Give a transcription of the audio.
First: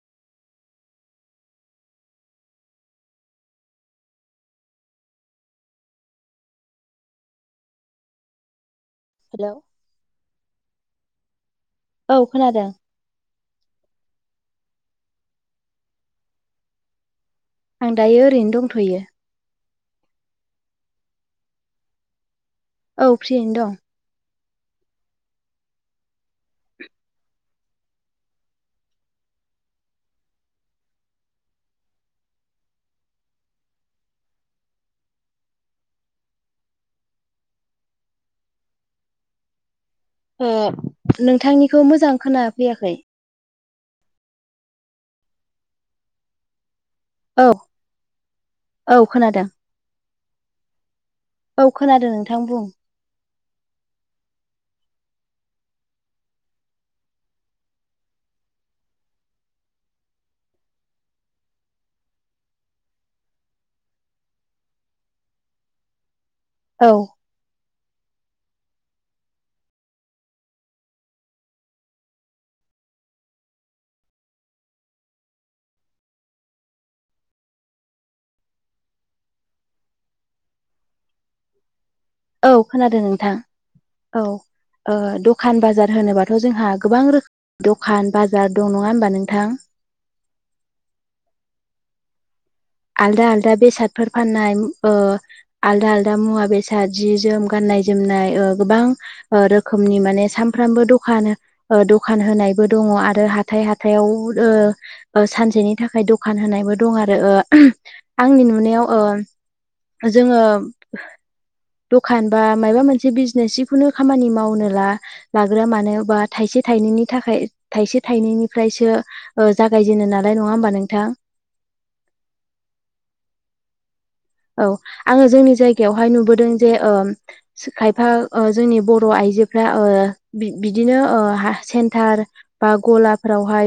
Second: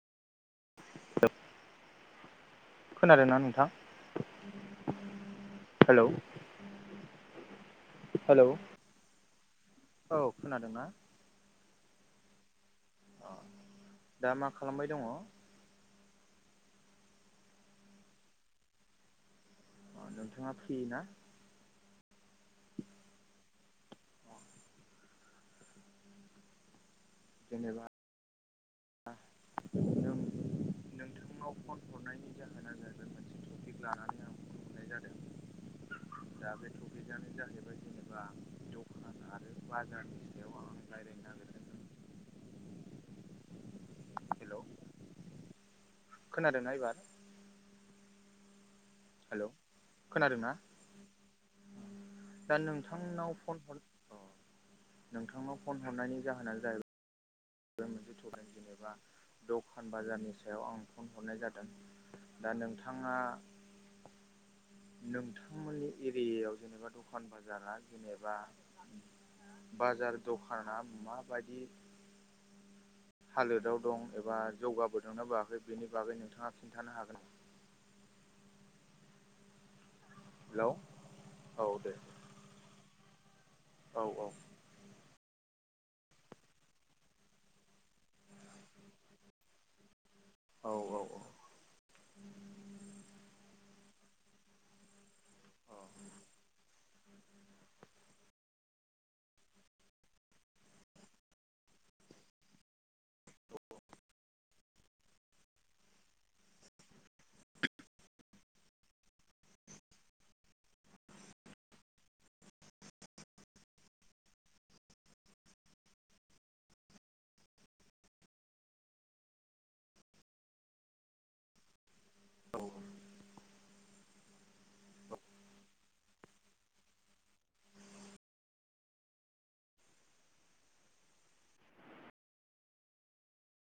[unintelligible] खोनादों ना नोंथां हेलौ हेलौ हेलौ औ खोनादोंना औ खोनादों अ दा मा खालामबाय दङ आं दायो ओरैनो दंथ'यो अ नोंथाङा फ्रि ना औ फ्रियैनो दं [unintelligible] जेनेबा ओं नोंथांनाव फन हरनायनि जाहोना जादों मोनसे टपिक लानानै आं फन हरनाय जादों दा बे टकिटआनो जाहैबाय जेनेबा दखान आरो बाजार ओ नोंथांनिखौ मोजां खोनाफैयाखै हेलौ खोनादोंना एबार औ औ खोनादों हेलौ खोनादों ना औ खोनादों नोंथां बुं नोंथांनाव फन हर अ नोंथांनाव फन हरनायनि जाहोनानो जाहैबाय मोनसे टपिक जेनेबा दखान बाजारनि सायाव आं फन हरनाय जादों दा नोंथाङा नोंथांमोननि एरियायाव औ जेनेबा दखान बाजारा जेनेबा बाजार दखाना माबादि हालोदाव दं एबा जौगाबोदों ना बोआखै बेनि बागै नोंथाङा खिन्थानो हागोन हेलौ औ दे औ खोनादों नोंथां औ ओ दखान बाजार होनोबाथ' जोंहा गोबां रोखोमनि दखान बाजार दं नङा होमबा नोंथां औ औ औ आलदा आलदा बेसादफोर फाननाय ओ औ आलदा आलदा मुवा बेसाद जि जोम गाननाय जोमनाय ओ गोबां ओ रोखोमनि माने सामफ्रामबो दखान ओ दखान होनायबो दङ आरो हाथाइ हाथाइयाव ओ ओ सानसेनि थाखाय दखान होनायबो दं आरो ओ आंनि नुनायाव ओ जोङो दखान बा मायबा मोनसे बिजनेस जिखुनु खामानि मावनो ला लाग्रोआ मानो बा थाइसे थाइनैनि थाखाय थाइसे थाइनैनिफ्रायसो ओ जागायजेनो नालाय नङा होमबा नोंथां औ औ आङो जोंनि जायगायावहाय नुबोदों जे ओ खायफा ओ जोंनि बर' आइजोफ्रा ओ बिदिनो ओ सेन्टार बा गलाफ्रावहाय